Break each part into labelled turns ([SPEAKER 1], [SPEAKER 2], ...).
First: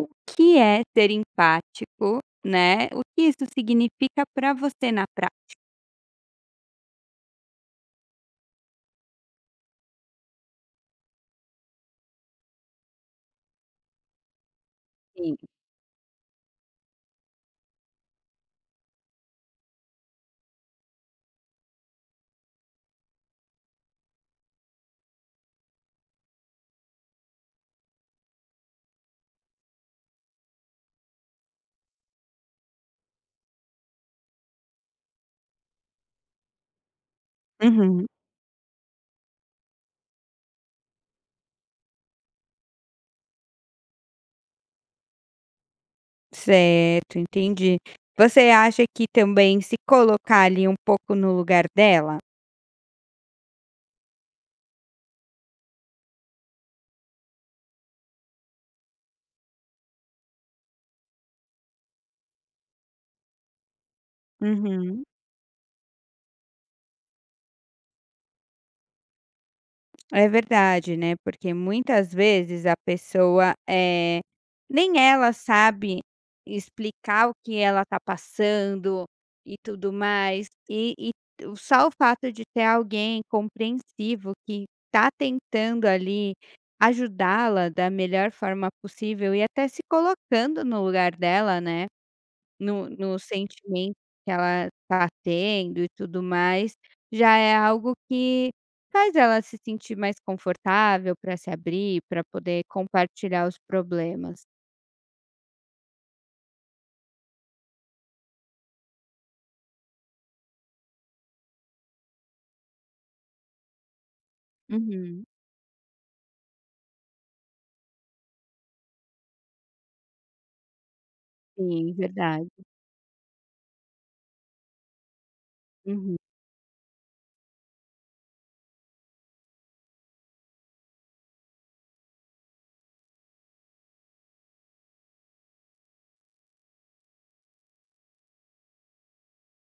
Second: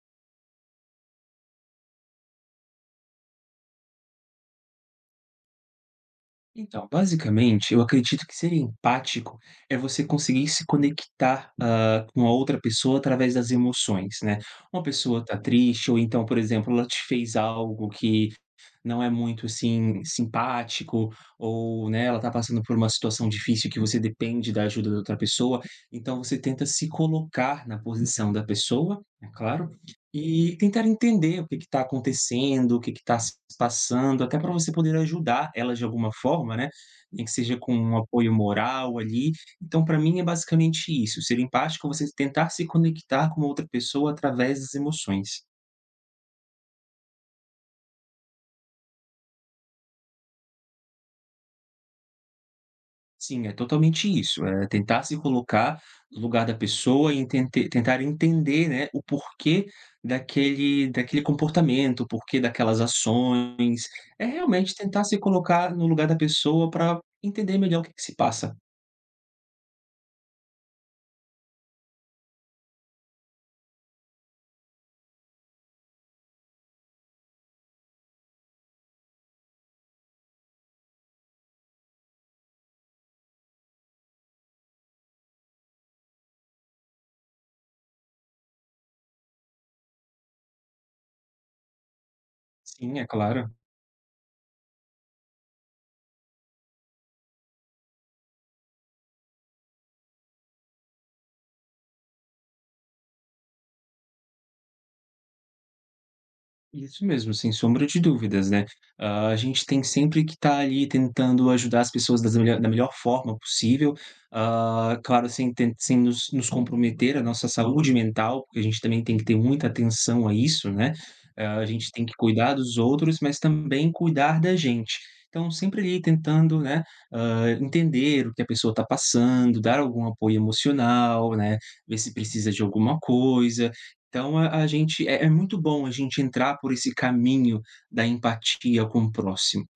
[SPEAKER 1] O que é ser empático, né, o que isso significa para você na prática?
[SPEAKER 2] Então, basicamente, eu acredito que ser empático é você conseguir se conectar, com a outra pessoa através das emoções, né. Uma pessoa
[SPEAKER 1] Sim.
[SPEAKER 2] tá triste ou então, por exemplo, ela te fez algo que não é muito, assim, simpático, ou, né, ela está passando por uma situação difícil que você depende da ajuda da outra pessoa, então você tenta se colocar na posição da pessoa, é claro, e tentar entender o que está acontecendo, o que está se passando, até para você poder ajudar ela de alguma forma, né, nem que seja com um
[SPEAKER 1] Uhum.
[SPEAKER 2] apoio moral ali. Então para mim é basicamente isso, ser empático, é você tentar se conectar com outra pessoa através das emoções.
[SPEAKER 1] Certo, entendi. Você acha que também se colocar ali um pouco no lugar dela?
[SPEAKER 2] Sim, é totalmente isso, é tentar se colocar no lugar da pessoa e tente tentar entender, né, o porquê daquele comportamento, o porquê daquelas ações. É realmente tentar
[SPEAKER 1] Uhum.
[SPEAKER 2] se colocar no lugar da pessoa para entender melhor o que que se passa.
[SPEAKER 1] É verdade, né, porque muitas vezes a pessoa, nem ela sabe explicar o que ela tá passando e tudo mais, e o só o fato de ter alguém compreensivo que tá tentando ali ajudá-la da melhor forma possível e até se colocando no lugar dela, né. No
[SPEAKER 2] Sim, é
[SPEAKER 1] no
[SPEAKER 2] claro.
[SPEAKER 1] sentimento que ela está tendo e tudo mais, já é algo que faz ela se sentir mais confortável para se abrir, para poder compartilhar os problemas.
[SPEAKER 2] Isso mesmo, sem sombra de dúvidas, né. A gente tem sempre que estar ali tentando ajudar as pessoas das melho da melhor forma possível,
[SPEAKER 1] Uhum.
[SPEAKER 2] claro, sem nos comprometer a nossa saúde mental, porque a gente também tem que ter muita atenção a isso, né. A gente
[SPEAKER 1] Sim,
[SPEAKER 2] tem que
[SPEAKER 1] verdade.
[SPEAKER 2] cuidar dos outros, mas também cuidar da gente. Então sempre ali
[SPEAKER 1] Uhum.
[SPEAKER 2] tentando, né, entender o que a pessoa está passando, dar algum apoio emocional, né, ver se precisa de alguma coisa, então a gente é muito bom a gente entrar por esse caminho da empatia com o próximo.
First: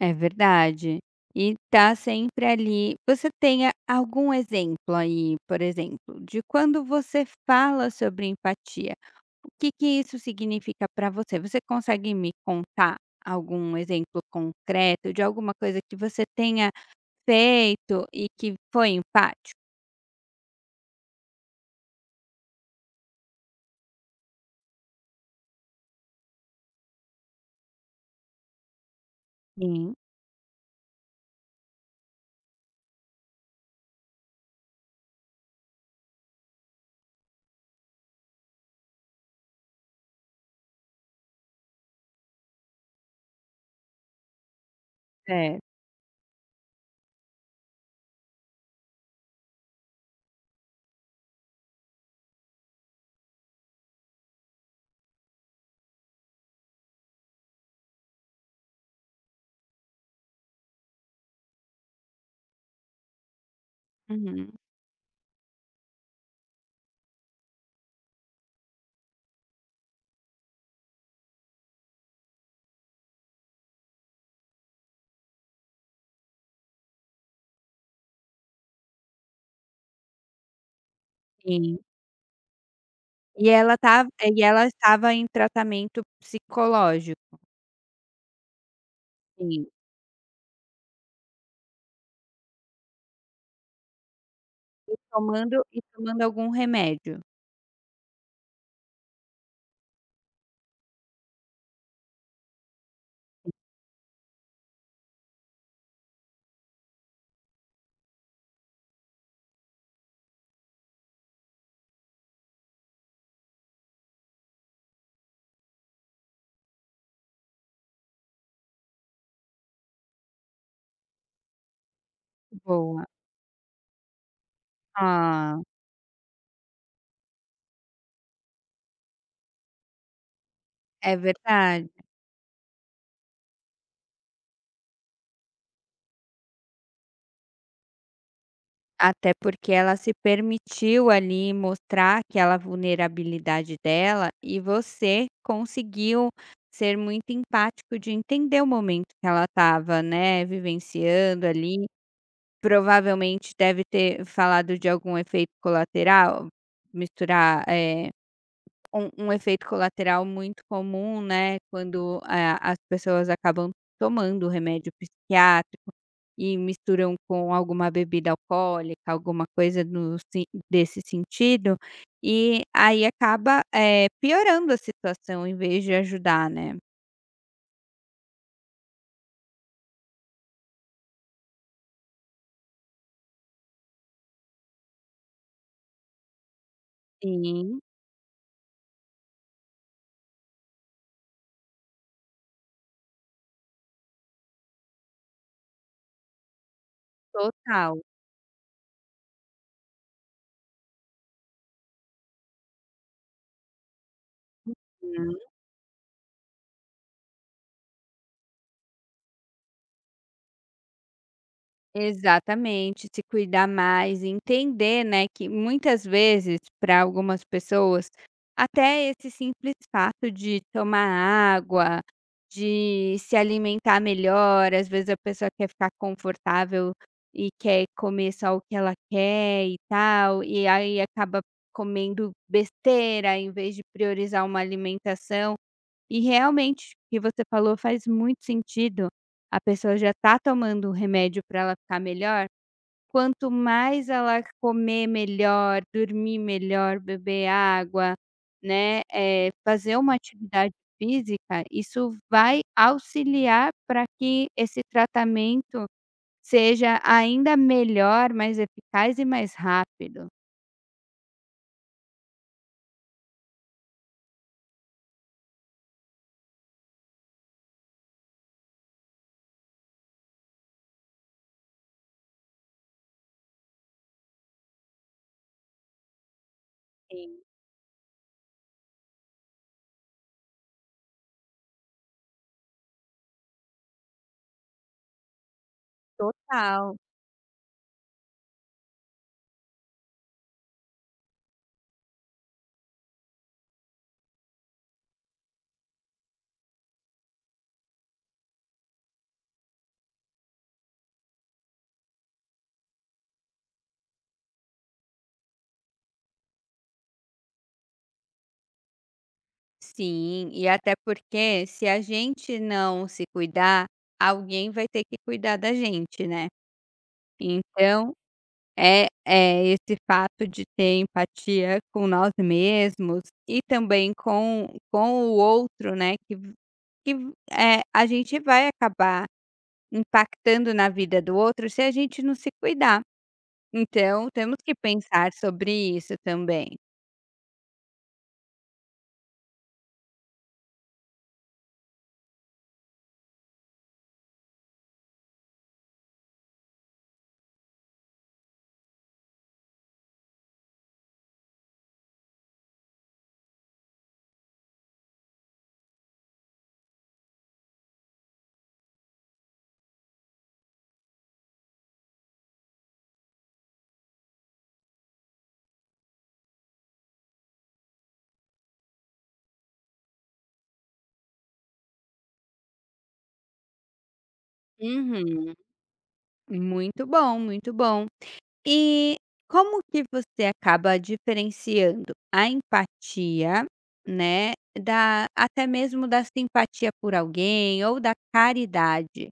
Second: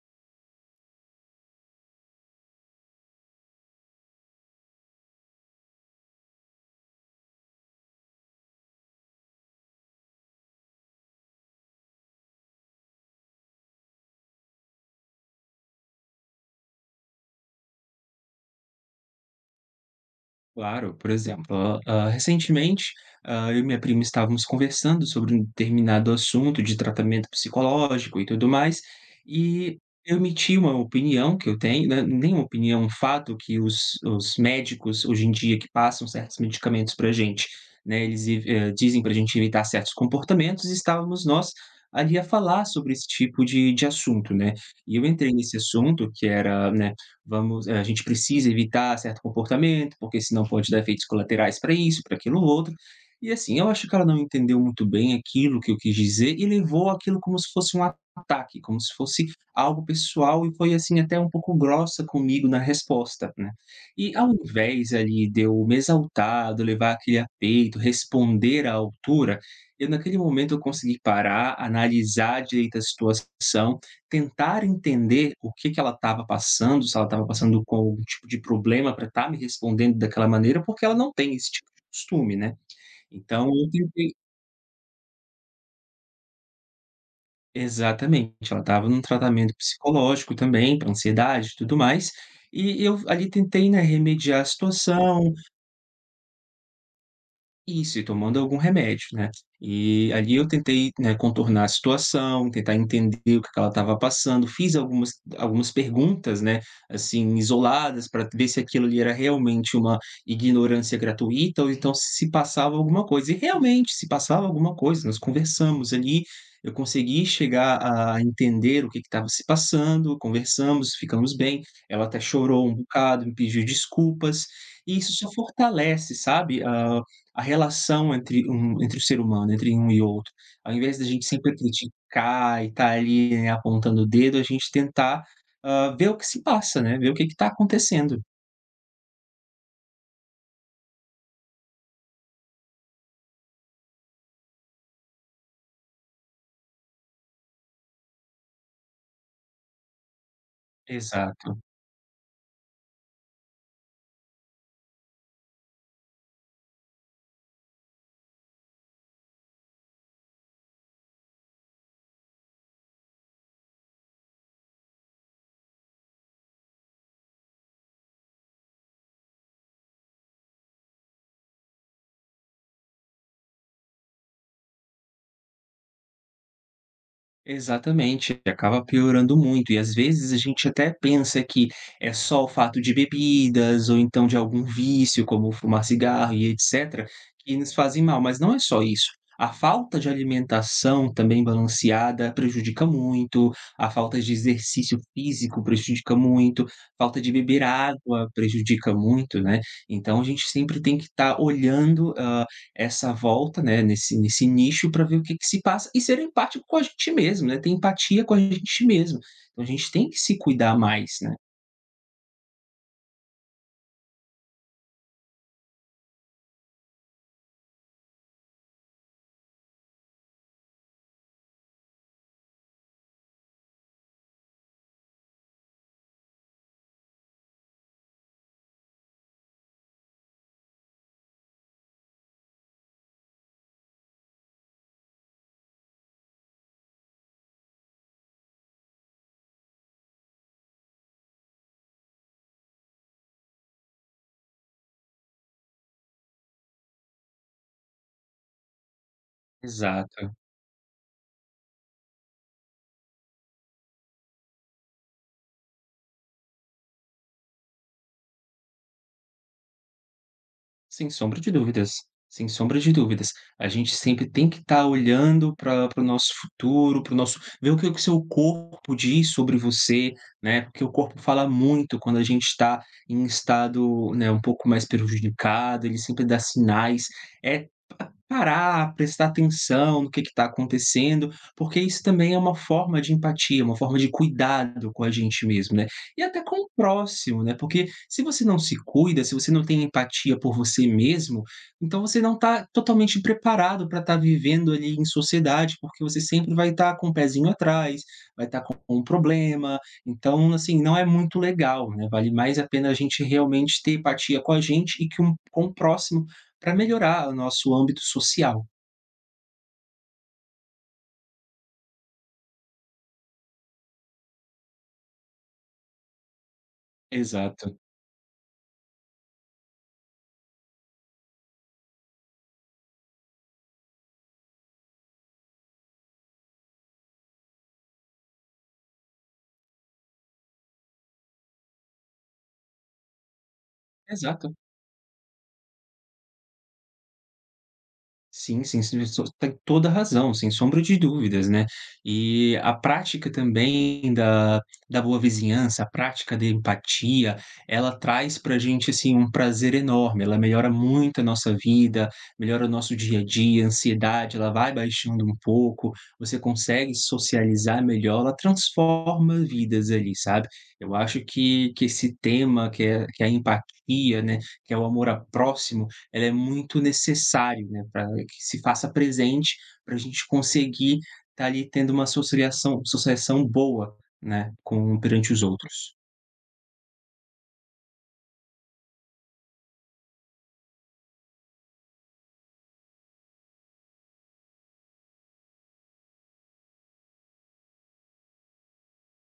[SPEAKER 1] É verdade. E tá sempre ali você tem a algum exemplo aí, por exemplo, de quando você fala sobre empatia, o que que isso significa para você? Você consegue me contar algum exemplo concreto de alguma coisa que você tenha feito e que foi empático?
[SPEAKER 2] Claro, por exemplo, recentemente, eu e minha prima estávamos conversando sobre um determinado assunto de tratamento psicológico e tudo mais, e
[SPEAKER 1] Sim,
[SPEAKER 2] eu emiti uma opinião que eu tenho, né, nem uma opinião, um fato que os médicos hoje em dia que passam certos medicamentos pra gente, né, eles dizem pra gente evitar certos comportamentos e estávamos nós ali a falar sobre esse tipo de assunto, né. E eu entrei nesse
[SPEAKER 1] certo.
[SPEAKER 2] assunto que era, né, a gente precisa evitar certo comportamento, porque senão pode dar efeitos colaterais para isso, para aquilo outro. E assim, eu acho que ela não entendeu muito bem aquilo que eu quis dizer e levou aquilo como se fosse um ataque, como se fosse algo pessoal e foi assim até um pouco grossa comigo na resposta, né. E ao
[SPEAKER 1] Uhum.
[SPEAKER 2] invés ali de eu me exaltar, de eu levar aquele a peito, responder à altura, eu naquele momento eu consegui parar, analisar direito a situação. Tentar entender o que que ela estava passando, se ela estava passando com algum tipo de problema para estar me respondendo daquela maneira, porque ela não tem esse tipo
[SPEAKER 1] Sim.
[SPEAKER 2] de costume, né. Então
[SPEAKER 1] E
[SPEAKER 2] eu
[SPEAKER 1] ela tá
[SPEAKER 2] tentei.
[SPEAKER 1] e ela estava em tratamento psicológico.
[SPEAKER 2] Exatamente, ela estava num tratamento
[SPEAKER 1] Sim.
[SPEAKER 2] psicológico também, para ansiedade e tudo mais, e eu ali tentei, né, remediar a
[SPEAKER 1] e
[SPEAKER 2] situação.
[SPEAKER 1] tomando e tomando algum remédio?
[SPEAKER 2] Isso, e tomando algum remédio, né. E ali eu tentei, né, contornar a situação, tentar entender o que que ela estava passando, fiz algumas perguntas, né, assim, isoladas para ver se aquilo ali era realmente uma ignorância gratuita ou então se passava alguma coisa. E realmente se passava alguma coisa, nós conversamos ali, eu consegui chegar a entender o que que estava se passando, conversamos, ficamos bem, ela até chorou um
[SPEAKER 1] Boa.
[SPEAKER 2] bocado, me pediu desculpas, e isso só
[SPEAKER 1] Ah,
[SPEAKER 2] fortalece, sabe, a relação entre o ser humano, entre um e outro, ao invés da
[SPEAKER 1] é
[SPEAKER 2] gente sempre
[SPEAKER 1] verdade.
[SPEAKER 2] criticar e estar ali, né, apontando o dedo, a gente tentar, ver o que se passa, né, ver o que está acontecendo.
[SPEAKER 1] Até porque ela se permitiu ali mostrar aquela vulnerabilidade dela e você conseguiu ser muito empático de entender o momento que ela estava, né, vivenciando
[SPEAKER 2] Exato.
[SPEAKER 1] ali. Provavelmente deve ter falado de algum efeito colateral, misturar, Um efeito colateral muito comum, né, quando a as pessoas acabam tomando remédio psiquiátrico e misturam com alguma bebida alcoólica, alguma coisa no se desse sentido, e aí acaba, piorando a situação em vez de ajudar, né.
[SPEAKER 2] Exatamente, acaba piorando muito e às vezes a gente até pensa que é só o fato de bebidas ou então de algum vício, como fumar cigarro e etc, que nos
[SPEAKER 1] Sim,
[SPEAKER 2] fazem mal, mas não é só isso. A falta de alimentação também balanceada prejudica muito, a falta de exercício físico prejudica muito, falta de beber
[SPEAKER 1] total.
[SPEAKER 2] água prejudica muito, né. Então a gente sempre tem que estar olhando, essa volta, né, nesse nicho para ver o que que se passa e ser empático com a gente mesmo, né, ter empatia com a gente mesmo. Então a gente tem que se cuidar mais, né.
[SPEAKER 1] Exatamente, se cuidar mais, e entender, né, que muitas vezes para algumas pessoas, até esse simples fato de tomar água, de se alimentar melhor, às vezes a pessoa quer ficar confortável e quer comer só o que ela quer e tal, e aí acaba comendo besteira em vez de priorizar uma alimentação. E realmente, o que você falou faz muito sentido. A pessoa já está tomando o remédio para ela ficar melhor. Quanto mais ela comer melhor, dormir melhor, beber água, né, fazer uma
[SPEAKER 2] Exato,
[SPEAKER 1] atividade física, isso vai auxiliar para que esse tratamento seja ainda melhor, mais eficaz e mais rápido.
[SPEAKER 2] sem sombra de dúvidas, sem sombra de dúvidas. A gente sempre tem que estar olhando para o nosso futuro, para o nosso ver o que o seu corpo diz sobre você, né, porque o corpo fala muito quando a gente está em estado, né, um pouco mais prejudicado, ele sempre dá sinais.
[SPEAKER 1] Sim,
[SPEAKER 2] É parar, prestar atenção no que está acontecendo, porque isso também é uma forma de empatia, uma forma de cuidado com a gente mesmo, né. E até com o
[SPEAKER 1] total.
[SPEAKER 2] próximo, né, porque se você não se cuida, se você não tem empatia por você mesmo, então você não está totalmente preparado para estar vivendo ali em sociedade, porque você sempre vai estar com o pezinho atrás, vai estar com um problema, então, assim, não é muito legal, né, vale mais a pena a gente realmente ter empatia com a gente e que um com o próximo para melhorar o nosso âmbito social.
[SPEAKER 1] Sim, e até porque se a gente não se cuidar, alguém vai ter que cuidar da gente, né.
[SPEAKER 2] Exato,
[SPEAKER 1] Então, é esse fato de ter empatia com nós mesmos e também com o outro, né, a gente vai acabar impactando na vida do outro se a gente não se cuidar. Então,
[SPEAKER 2] exato.
[SPEAKER 1] temos que pensar sobre isso também.
[SPEAKER 2] Sim, sim, sim, isso tem toda a razão, sem sombra de dúvidas, né. E a prática também da boa vizinhança, a prática da empatia, ela traz pra gente, assim, um prazer enorme, ela melhora muito a nossa vida, melhora o nosso dia a dia, a ansiedade, ela vai baixando um pouco, você consegue socializar melhor, ela transforma vidas ali, sabe. Eu acho que esse tema que é a empatia, né, que é o amor ao próximo, ela é muito necessário, né, para que se faça presente, para a gente conseguir estar ali tendo uma socialização boa, né, com perante os
[SPEAKER 1] Uhum.
[SPEAKER 2] outros.
[SPEAKER 1] Muito bom, muito bom. E como que você acaba diferenciando a empatia, né, da até mesmo da simpatia por alguém ou da caridade?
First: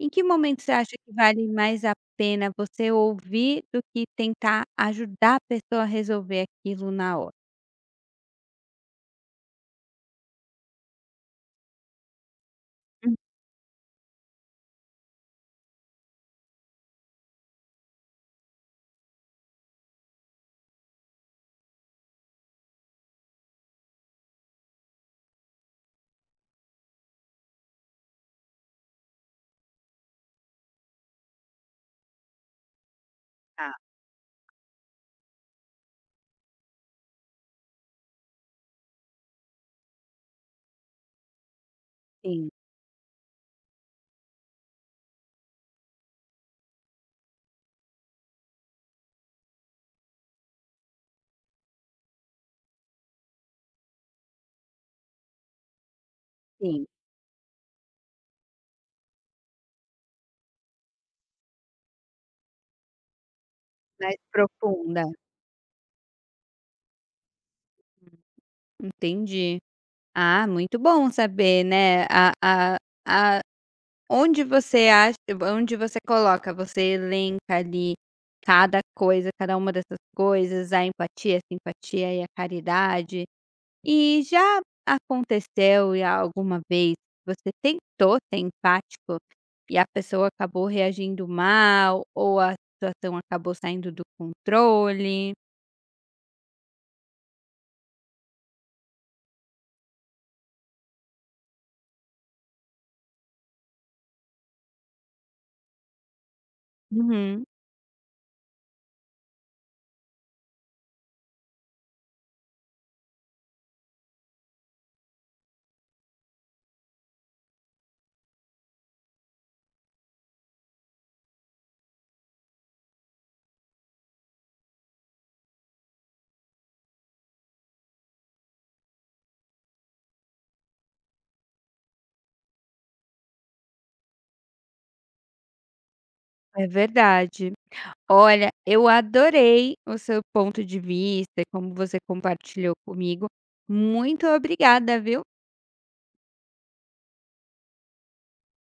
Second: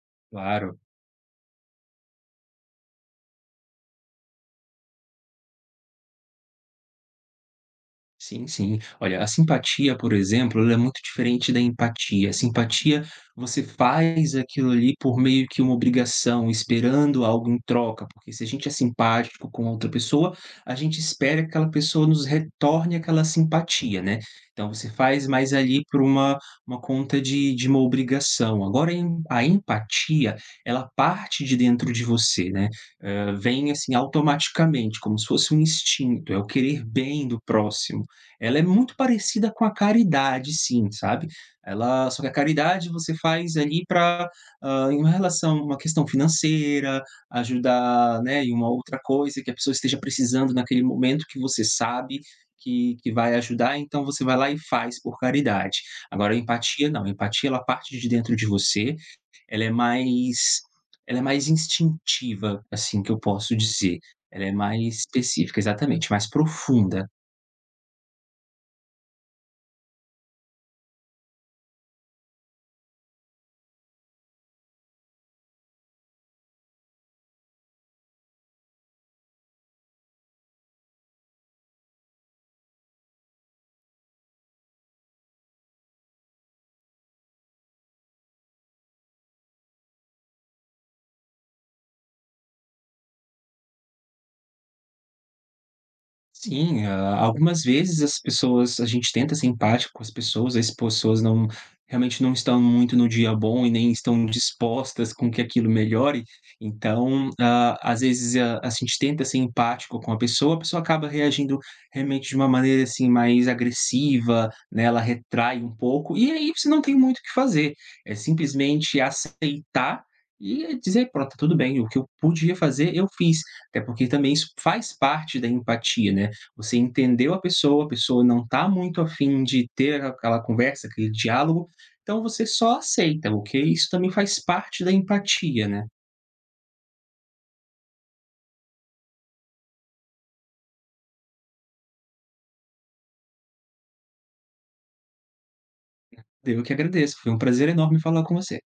[SPEAKER 1] Em que momento você
[SPEAKER 2] Claro.
[SPEAKER 1] acha que vale mais a pena você ouvir do que tentar ajudar a pessoa a resolver aquilo na hora?
[SPEAKER 2] Sim, sim. Olha, a simpatia, por exemplo, ela é muito diferente da empatia. A simpatia,
[SPEAKER 1] Hum,
[SPEAKER 2] você faz aquilo ali por meio que uma obrigação, esperando algo em troca, porque se a gente é simpático com outra pessoa, a gente espera que aquela pessoa nos retorne aquela simpatia, né? Então você faz mais ali por uma conta de uma obrigação. Agora, a empatia, ela parte de dentro de você, né? Vem
[SPEAKER 1] tá.
[SPEAKER 2] assim automaticamente, como se fosse um instinto, é o querer bem do próximo. Ela é muito parecida com a caridade sim, sabe. Ela só que a
[SPEAKER 1] Sim,
[SPEAKER 2] caridade você faz ali para em uma relação uma questão financeira, ajudar, né, em uma outra coisa que a pessoa esteja precisando naquele momento que você sabe que vai ajudar, então você vai lá e faz por caridade. Agora a
[SPEAKER 1] sim,
[SPEAKER 2] empatia não, a empatia ela parte de dentro de você, ela é mais ela é mais instintiva, assim, que eu posso dizer.
[SPEAKER 1] mais
[SPEAKER 2] Ela é mais
[SPEAKER 1] profunda.
[SPEAKER 2] específica, exatamente, mais profunda.
[SPEAKER 1] Entendi. Ah, muito bom saber, né, a onde você acha onde você coloca? Você elenca ali cada coisa, cada uma dessas coisas, a empatia, a simpatia e a caridade. E já aconteceu alguma vez que você tentou ser empático e a pessoa acabou reagindo mal ou a situação acabou saindo do controle?
[SPEAKER 2] Sim, algumas vezes as pessoas a gente tenta ser empático com as pessoas não realmente não estão muito no dia bom e nem estão dispostas com que aquilo melhore, então,
[SPEAKER 1] Uhum,
[SPEAKER 2] às vezes a gente tenta ser empático com a pessoa acaba reagindo realmente de uma maneira, assim, mais agressiva, né, ela retrai um pouco, e aí você não tem muito o que fazer, é simplesmente aceitar e dizer: "Pronto, tá tudo bem, o que eu podia fazer, eu fiz". Até porque também isso faz parte da empatia, né. Você entendeu a pessoa não está muito afim de ter aquela conversa, aquele diálogo, então você só aceita, ok. Isso também faz parte da empatia, né.
[SPEAKER 1] é verdade. Olha, eu adorei o seu ponto de vista, como você compartilhou comigo. Muito obrigada, viu?
[SPEAKER 2] Eu que agradeço, foi um prazer enorme falar com você.